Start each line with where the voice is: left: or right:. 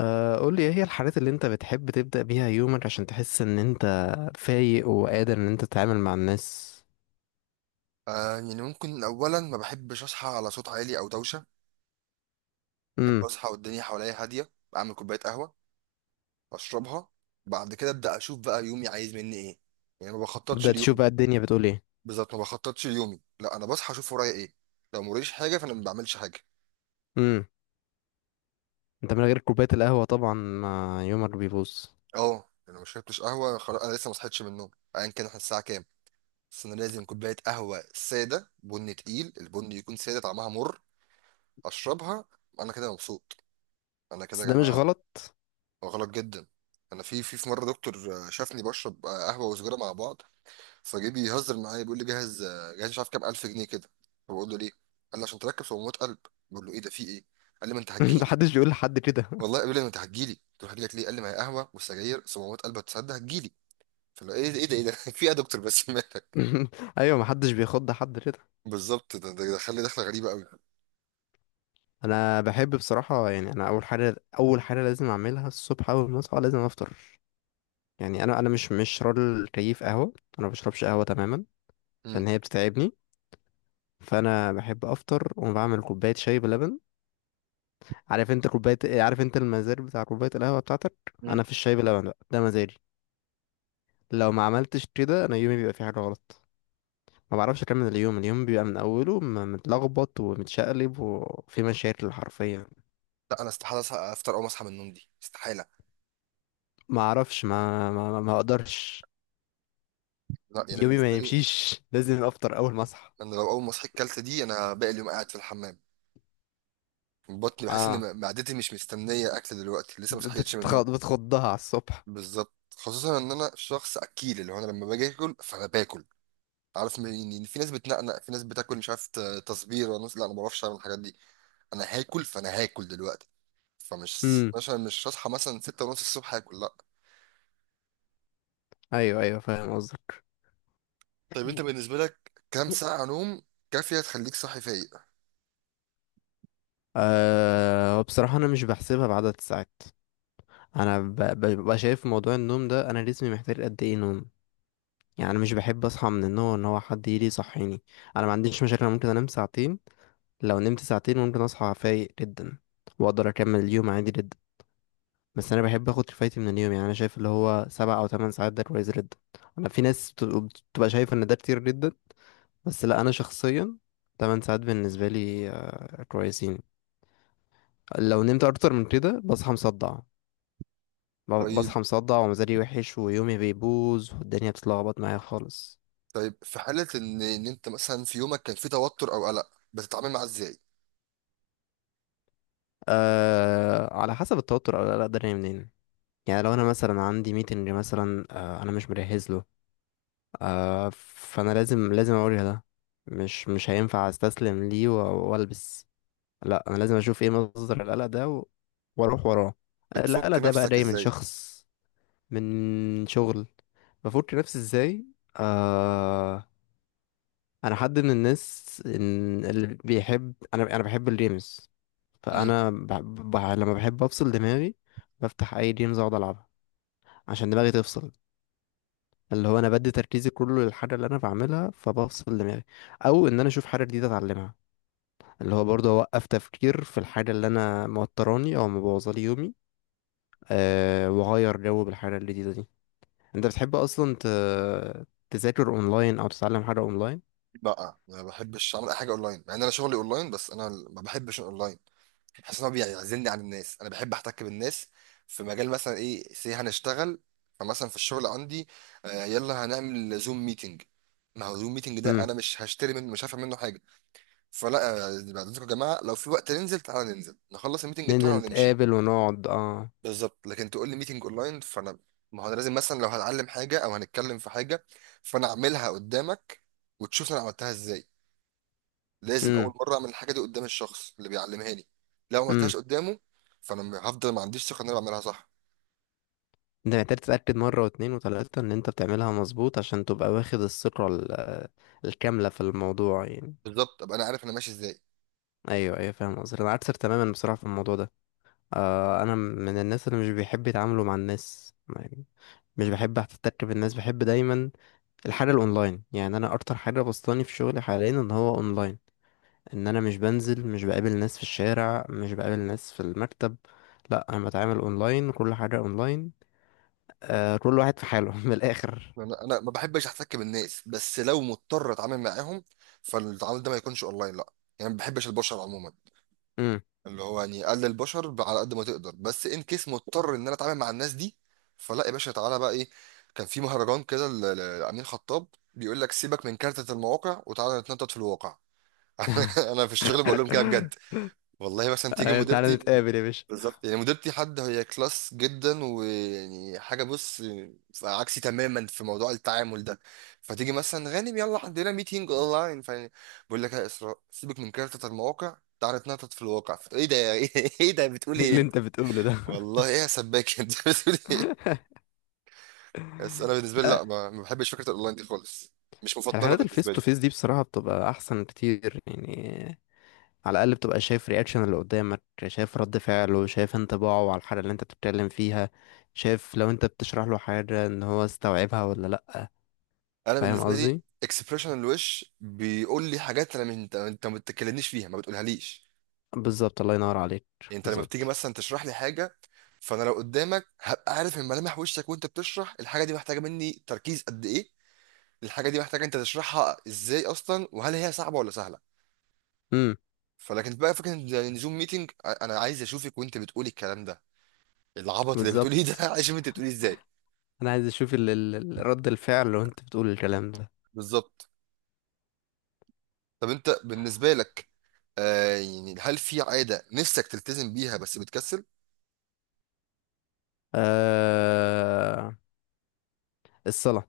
left: قول لي ايه هي الحاجات اللي انت بتحب تبدأ بيها يومك عشان تحس ان انت فايق وقادر ان انت تتعامل مع الناس.
right: آه يعني ممكن اولا ما بحبش اصحى على صوت عالي او دوشه. بحب
left: امم.
right: اصحى والدنيا حواليا هاديه، اعمل كوبايه قهوه اشربها. بعد كده ابدا اشوف بقى يومي عايز مني ايه، يعني ما بخططش
left: تبدأ تشوف
right: ليومي.
left: بقى الدنيا بتقول ايه؟
right: بالظبط، ما بخططش ليومي، لا انا بصحى اشوف ورايا ايه. لو موريش حاجه فانا ما بعملش حاجه.
left: امم. انت من غير كوباية القهوة طبعا ما يومك بيبوظ.
right: اه، انا ما شربتش قهوه خلاص، انا لسه ما صحيتش من النوم ايا كان احنا الساعه كام. بس انا لازم كوبايه قهوه ساده بن تقيل، البن يكون ساده طعمها مر، اشربها. انا كده مبسوط، انا كده
left: بس
right: يا
left: ده مش
right: جماعه.
left: غلط.
right: غلط جدا. انا في مره دكتور شافني بشرب قهوه وسجاره مع بعض. فجه بيهزر معايا، بيقول لي جاهز جاهز مش عارف كام الف جنيه كده. فبقول له ليه؟ قال لي عشان تركب صمامات قلب. بقول له ايه ده، في ايه؟ قال لي ما انت هتجيلي.
left: محدش بيقول لحد كده.
right: والله قال لي ما انت هتجيلي، قلت له هجيلك ليه؟ قال لي ما هي قهوه والسجاير صمامات قلب، هتصدق هتجيلي. فلو ايه ده ايه ده ايه ده في ايه يا دكتور بس مالك؟
left: ايوه، محدش بيخض حد كده.
right: بالظبط، ده دخل لي دخله غريبه قوي.
left: انا بحب بصراحة، يعني انا اول حاجة اول حاجة لازم اعملها الصبح، اول ما اصحى لازم افطر. يعني انا مش راجل كيف قهوة. انا ما بشربش قهوة تماما،
right: امم.
left: لان هي بتتعبني. فانا بحب افطر وبعمل كوبايه شاي بلبن. عارف انت كوبايه إيه؟ عارف انت المزاج بتاع كوبايه القهوه بتاعتك.
right: مم.
left: انا في الشاي بلبن بقى ده مزاجي. لو ما عملتش كده، انا يومي بيبقى فيه حاجه غلط. ما بعرفش اكمل اليوم. اليوم بيبقى من اوله متلخبط ومتشقلب وفي مشاكل حرفيا.
right: لا انا استحاله افطر اول ما اصحى من النوم، دي استحاله.
left: ما اعرفش، ما اقدرش.
right: لا يعني
left: يومي
right: بالنسبه
left: ما
right: لي،
left: يمشيش، لازم افطر اول ما اصحى.
right: انا لو اول ما صحيت كلت دي انا باقي اليوم قاعد في الحمام. بطني بحس
left: اه،
right: ان معدتي مش مستنيه اكل دلوقتي، لسه ما صحيتش من النوم.
left: بتخضها على الصبح.
right: بالظبط، خصوصا ان انا شخص اكيل. اللي هو انا لما باجي اكل فانا باكل. عارف يعني في ناس بتنقنق، في ناس بتاكل مش عارف تصبير، وناس لا انا ما بعرفش اعمل الحاجات دي. انا هاكل فانا هاكل دلوقتي. فمش
left: امم.
right: مثلا مش هصحى مثلا 6 ونص الصبح هاكل، لا.
left: ايوه ايوه، فاهم قصدك.
right: طيب انت بالنسبه لك كام ساعه نوم كافيه تخليك صاحي فايق؟
left: بصراحة أنا مش بحسبها بعدد الساعات. انا ببقى شايف في موضوع النوم ده انا جسمي محتاج قد ايه نوم. يعني انا مش بحب اصحى من النوم ان هو حد يجي يصحيني. انا ما عنديش مشاكل، انا ممكن انام ساعتين. لو نمت ساعتين ممكن اصحى فايق جدا واقدر اكمل اليوم عادي جدا. بس انا بحب اخد كفايتي من اليوم، يعني انا شايف اللي هو 7 او 8 ساعات ده كويس جدا. انا في ناس بتبقى شايفه ان ده كتير جدا. بس لا، انا شخصيا 8 ساعات بالنسبه لي كويسين. لو نمت اكتر من كده بصحى مصدع.
right: طيب،
left: بصحى مصدع ومزاجي وحش ويومي بيبوظ والدنيا بتتلخبط معايا خالص.
right: طيب في حاله ان انت مثلا في يومك كان في توتر او قلق، بتتعامل معاه ازاي؟
left: على حسب التوتر أو القلق ده جاي منين. يعني لو انا مثلا عندي ميتنج، مثلا انا مش مجهز له، فانا لازم اوريها ده. مش هينفع استسلم ليه والبس. لا، انا لازم اشوف ايه مصدر القلق ده واروح وراه.
right: بتفك
left: القلق ده بقى
right: نفسك
left: جاي من
right: ازاي؟
left: شخص، من شغل. بفك نفسي ازاي؟ آه انا حد من الناس إن اللي بيحب، انا بحب الجيمز.
right: إمم.
left: فانا لما بحب افصل دماغي بفتح اي جيمز اقعد العبها عشان دماغي تفصل. اللي هو انا بدي تركيزي كله للحاجه اللي انا بعملها فبفصل دماغي. او ان انا اشوف حاجه جديده اتعلمها، اللي هو برضه اوقف تفكير في الحاجه اللي انا موتراني او مبوظالي يومي. واغير جو بالحاجه الجديده دي. انت بتحب اصلا تذاكر اونلاين او تتعلم حاجه اونلاين؟
right: لا ما بحبش اعمل اي حاجه اونلاين، مع ان انا شغلي اونلاين، بس انا ما بحبش الاونلاين. بحس ان هو بيعزلني عن الناس، انا بحب احتك بالناس. في مجال مثلا ايه سي هنشتغل، فمثلا في الشغل عندي يلا هنعمل زوم ميتنج. ما هو زوم ميتنج ده
left: امم.
right: انا مش هشتري منه، مش هفهم منه حاجه. فلا بعد اذنكم يا جماعه، لو في وقت ننزل، تعالى ننزل نخلص الميتنج بتاعنا
left: ننزل
right: ونمشي.
left: نتقابل ونقعد، اه.
right: بالظبط، لكن تقول لي ميتنج اونلاين فانا، ما هو انا لازم مثلا لو هتعلم حاجه او هنتكلم في حاجه، فانا اعملها قدامك وتشوف انا عملتها ازاي. لازم اول مره اعمل الحاجه دي قدام الشخص اللي بيعلمها لي. لو ما
left: امم.
right: عملتهاش قدامه فانا هفضل ما عنديش ثقه ان انا بعملها صح.
left: انت محتاج تتأكد مرة واتنين وتلاتة ان انت بتعملها مظبوط عشان تبقى واخد الثقة الكاملة في الموضوع يعني.
right: بالظبط، ابقى انا عارف انا ماشي ازاي.
left: ايوه ايوه، فاهم قصدك. انا عكسك تماما بصراحة في الموضوع ده. انا من الناس اللي مش بيحب يتعاملوا مع الناس يعني. مش بحب احتك بالناس، بحب دايما الحاجة الاونلاين. يعني انا اكتر حاجة بسطاني في شغلي حاليا ان هو اونلاين. ان انا مش بنزل، مش بقابل ناس في الشارع، مش بقابل ناس في المكتب. لا، انا بتعامل اونلاين، كل حاجة اونلاين. كل واحد في حاله من الاخر.
right: انا ما بحبش احتك بالناس، بس لو مضطر اتعامل معاهم فالتعامل ده ما يكونش اونلاين، لا. يعني ما بحبش البشر عموما،
left: امم.
right: اللي هو يعني قلل البشر على قد ما تقدر، بس ان كيس مضطر ان انا اتعامل مع الناس دي، فلا يا باشا، تعالى بقى ايه. كان في مهرجان كده لامين خطاب بيقول لك سيبك من كارتة المواقع وتعالى نتنطط في الواقع. انا في الشغل بقول لهم كده بجد. والله مثلا تيجي
left: أيوة، تعالى
right: مديرتي،
left: نتقابل يا باشا.
right: بالظبط يعني مديرتي حد هي كلاس جدا، ويعني حاجه بص عكسي تماما في موضوع التعامل ده. فتيجي مثلا غانم يلا عندنا ميتينج اونلاين، فبقول لك يا اسراء سيبك من كارتة المواقع تعالى تنطط في الواقع. ايه ده يا- ايه ده بتقول
left: إيه
right: ايه
left: اللي
right: انت؟
left: انت بتقوله ده.
right: والله ايه يا سباك انت بتقول ايه؟ بس انا بالنسبه لي
left: لا.
right: لا، ما بحبش فكره الاونلاين دي خالص، مش مفضله
left: الحالات الفيس
right: بالنسبه لي.
left: تو فيس دي بصراحة بتبقى احسن كتير يعني. على الاقل بتبقى شايف رياكشن اللي قدامك، شايف رد فعله، شايف انطباعه على الحاجة اللي انت بتتكلم فيها، شايف لو انت بتشرح له حاجة ان هو استوعبها ولا لا.
right: انا
left: فاهم
right: بالنسبه لي
left: قصدي.
right: اكسبريشن الوش بيقول لي حاجات، انا من انت انت ما بتتكلمنيش فيها، ما بتقولها ليش.
left: بالظبط، الله ينور عليك.
right: يعني انت لما بتيجي
left: بالظبط.
right: مثلا تشرح لي حاجه، فانا لو قدامك هبقى عارف من ملامح وشك وانت بتشرح، الحاجه دي محتاجه مني تركيز قد ايه، الحاجه دي محتاجه انت تشرحها ازاي اصلا، وهل هي صعبه ولا سهله.
left: امم.
right: فلكن بقى فكره ان زوم ميتنج، انا عايز اشوفك وانت بتقولي الكلام ده، العبط اللي بتقوليه ده
left: بالظبط،
right: عايز اشوف انت بتقوليه ازاي.
left: انا عايز اشوف رد الفعل لو انت بتقول الكلام ده.
right: بالظبط. طب انت بالنسبه لك، آه يعني هل في عاده نفسك تلتزم بيها بس بتكسل؟
left: آه... الصلاة.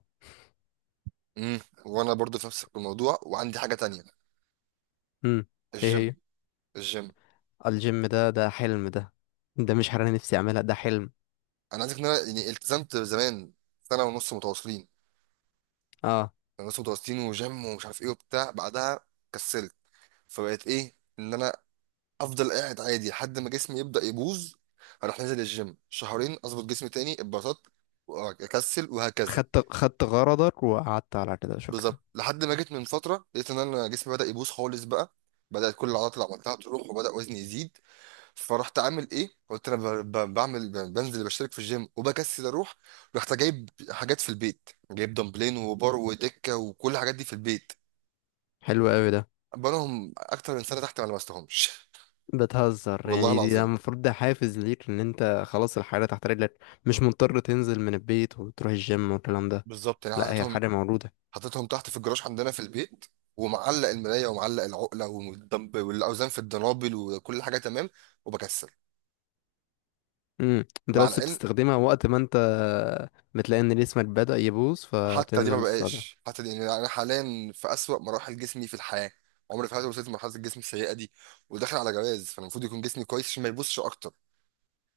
right: امم. وانا برضو في نفس الموضوع، وعندي حاجه تانية،
left: امم. ايه هي؟
right: الجيم. الجيم،
left: الجيم ده حلم ده. ده مش حاجة أنا نفسي أعملها، ده حلم.
right: انا عايزك ان انا يعني التزمت زمان سنه ونص متواصلين،
left: اه.
right: سنه ونص متواصلين وجيم ومش عارف ايه وبتاع، بعدها كسلت. فبقيت ايه، ان انا افضل قاعد عادي لحد ما جسمي يبدا يبوظ، اروح نازل الجيم شهرين اظبط جسمي تاني، اتبسطت واكسل، وهكذا.
left: خدت خدت غرضك وقعدت على كده، شكرا.
right: بالظبط، لحد ما جيت من فتره لقيت ان انا جسمي بدا يبوظ خالص بقى، بدات كل العضلات اللي عملتها تروح، وبدا وزني يزيد. فرحت عامل ايه، قلت انا بعمل بنزل بشترك في الجيم، وبكسل اروح. رحت جايب حاجات في البيت، جايب دمبلين وبار ودكه وكل الحاجات دي في البيت.
left: حلو قوي ده.
right: بقالهم اكتر من سنه تحت ما لمستهمش.
left: بتهزر
right: والله
left: يعني، دي ده
right: العظيم.
left: المفروض ده حافز ليك ان انت خلاص الحاجة تحت رجلك. مش مضطر تنزل من البيت وتروح الجيم والكلام ده.
right: بالظبط يعني
left: لا، هي
right: حطيتهم،
left: الحاجة موجودة.
right: حطيتهم تحت في الجراج عندنا في البيت، ومعلق المرايه ومعلق العقله والدمب والاوزان في الدنابل وكل حاجه تمام، وبكسل.
left: انت
right: مع
left: بس
right: العلم
left: بتستخدمها وقت ما انت بتلاقي ان جسمك بدأ يبوظ
right: حتى دي ما
left: فبتنزل تستخدمها.
right: بقاش، حتى دي يعني انا حاليا في اسوأ مراحل جسمي في الحياه، عمري في حياتي ما وصلت لمرحله الجسم السيئه دي، وداخل على جواز فانا المفروض يكون جسمي كويس عشان ما يبصش اكتر.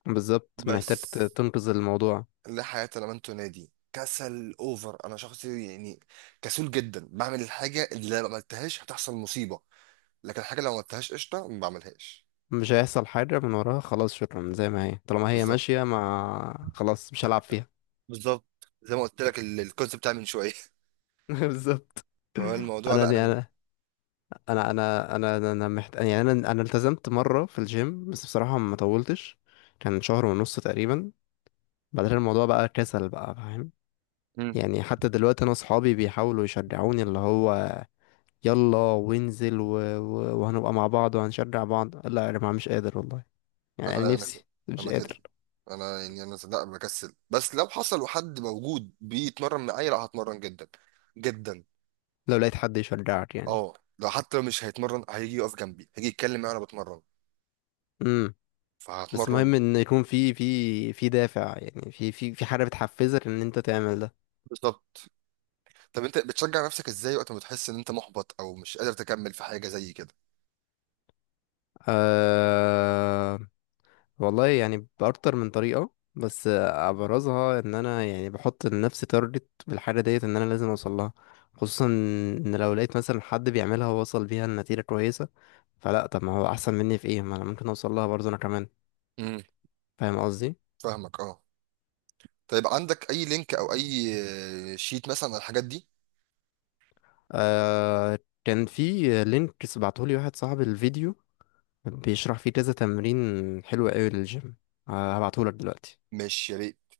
left: بالظبط،
right: بس
left: محتاج تنقذ الموضوع.
right: لا حياه لمن تنادي، كسل اوفر. انا شخص يعني كسول جدا، بعمل الحاجه اللي لو ما عملتهاش هتحصل مصيبه، لكن الحاجه اللي لو ما عملتهاش قشطه ما بعملهاش.
left: مش هيحصل حاجة من وراها، خلاص شكرا، زي ما هي طالما هي
right: بالظبط،
left: ماشية، ما خلاص مش هلعب فيها.
right: بالظبط. زي ما قلت لك الكونسيبت بتاع من شويه.
left: بالظبط.
right: فهو الموضوع
left: انا
right: لا انا،
left: انا يعني انا التزمت مرة في الجيم، بس بصراحة ما طولتش. كان شهر ونص تقريبا. بعدين الموضوع بقى كسل بقى، فاهم؟ يعني حتى دلوقتي انا اصحابي بيحاولوا يشجعوني، اللي هو يلا وانزل وهنبقى مع بعض وهنشجع بعض. لا يا جماعة، مش قادر والله. يعني انا
right: انا كده،
left: نفسي مش
right: انا كده.
left: قادر.
right: انا يعني انا لا بكسل، بس لو حصل وحد موجود بيتمرن معايا لا هتمرن جدا جدا.
left: لو لقيت حد يشجعك يعني.
right: اه، لو حتى مش هيتمرن هيجي يقف جنبي، هيجي يتكلم معايا وانا بتمرن،
left: امم. بس
right: فهتمرن.
left: مهم ان يكون في دافع، يعني في حاجه بتحفزك ان انت تعمل ده.
right: بالظبط. طب انت بتشجع نفسك ازاي وقت ما بتحس ان انت محبط او مش قادر تكمل في حاجه زي كده؟
left: أه والله يعني باكتر من طريقه، بس ابرزها ان انا يعني بحط لنفسي تارجت بالحاجه ديت ان انا لازم اوصل لها. خصوصا ان لو لقيت مثلا حد بيعملها ووصل بيها لنتيجه كويسه، فلا طب ما هو احسن مني في ايه؟ ما انا ممكن اوصل لها برضه انا كمان.
right: امم.
left: فاهم قصدي.
right: فاهمك اه. طيب عندك اي لينك او اي شيت مثلا على الحاجات دي؟
left: أه كان في لينك بعتهولي واحد صاحبي، الفيديو بيشرح فيه كذا تمرين، حلو قوي للجيم. هبعتهولك دلوقتي.
right: مش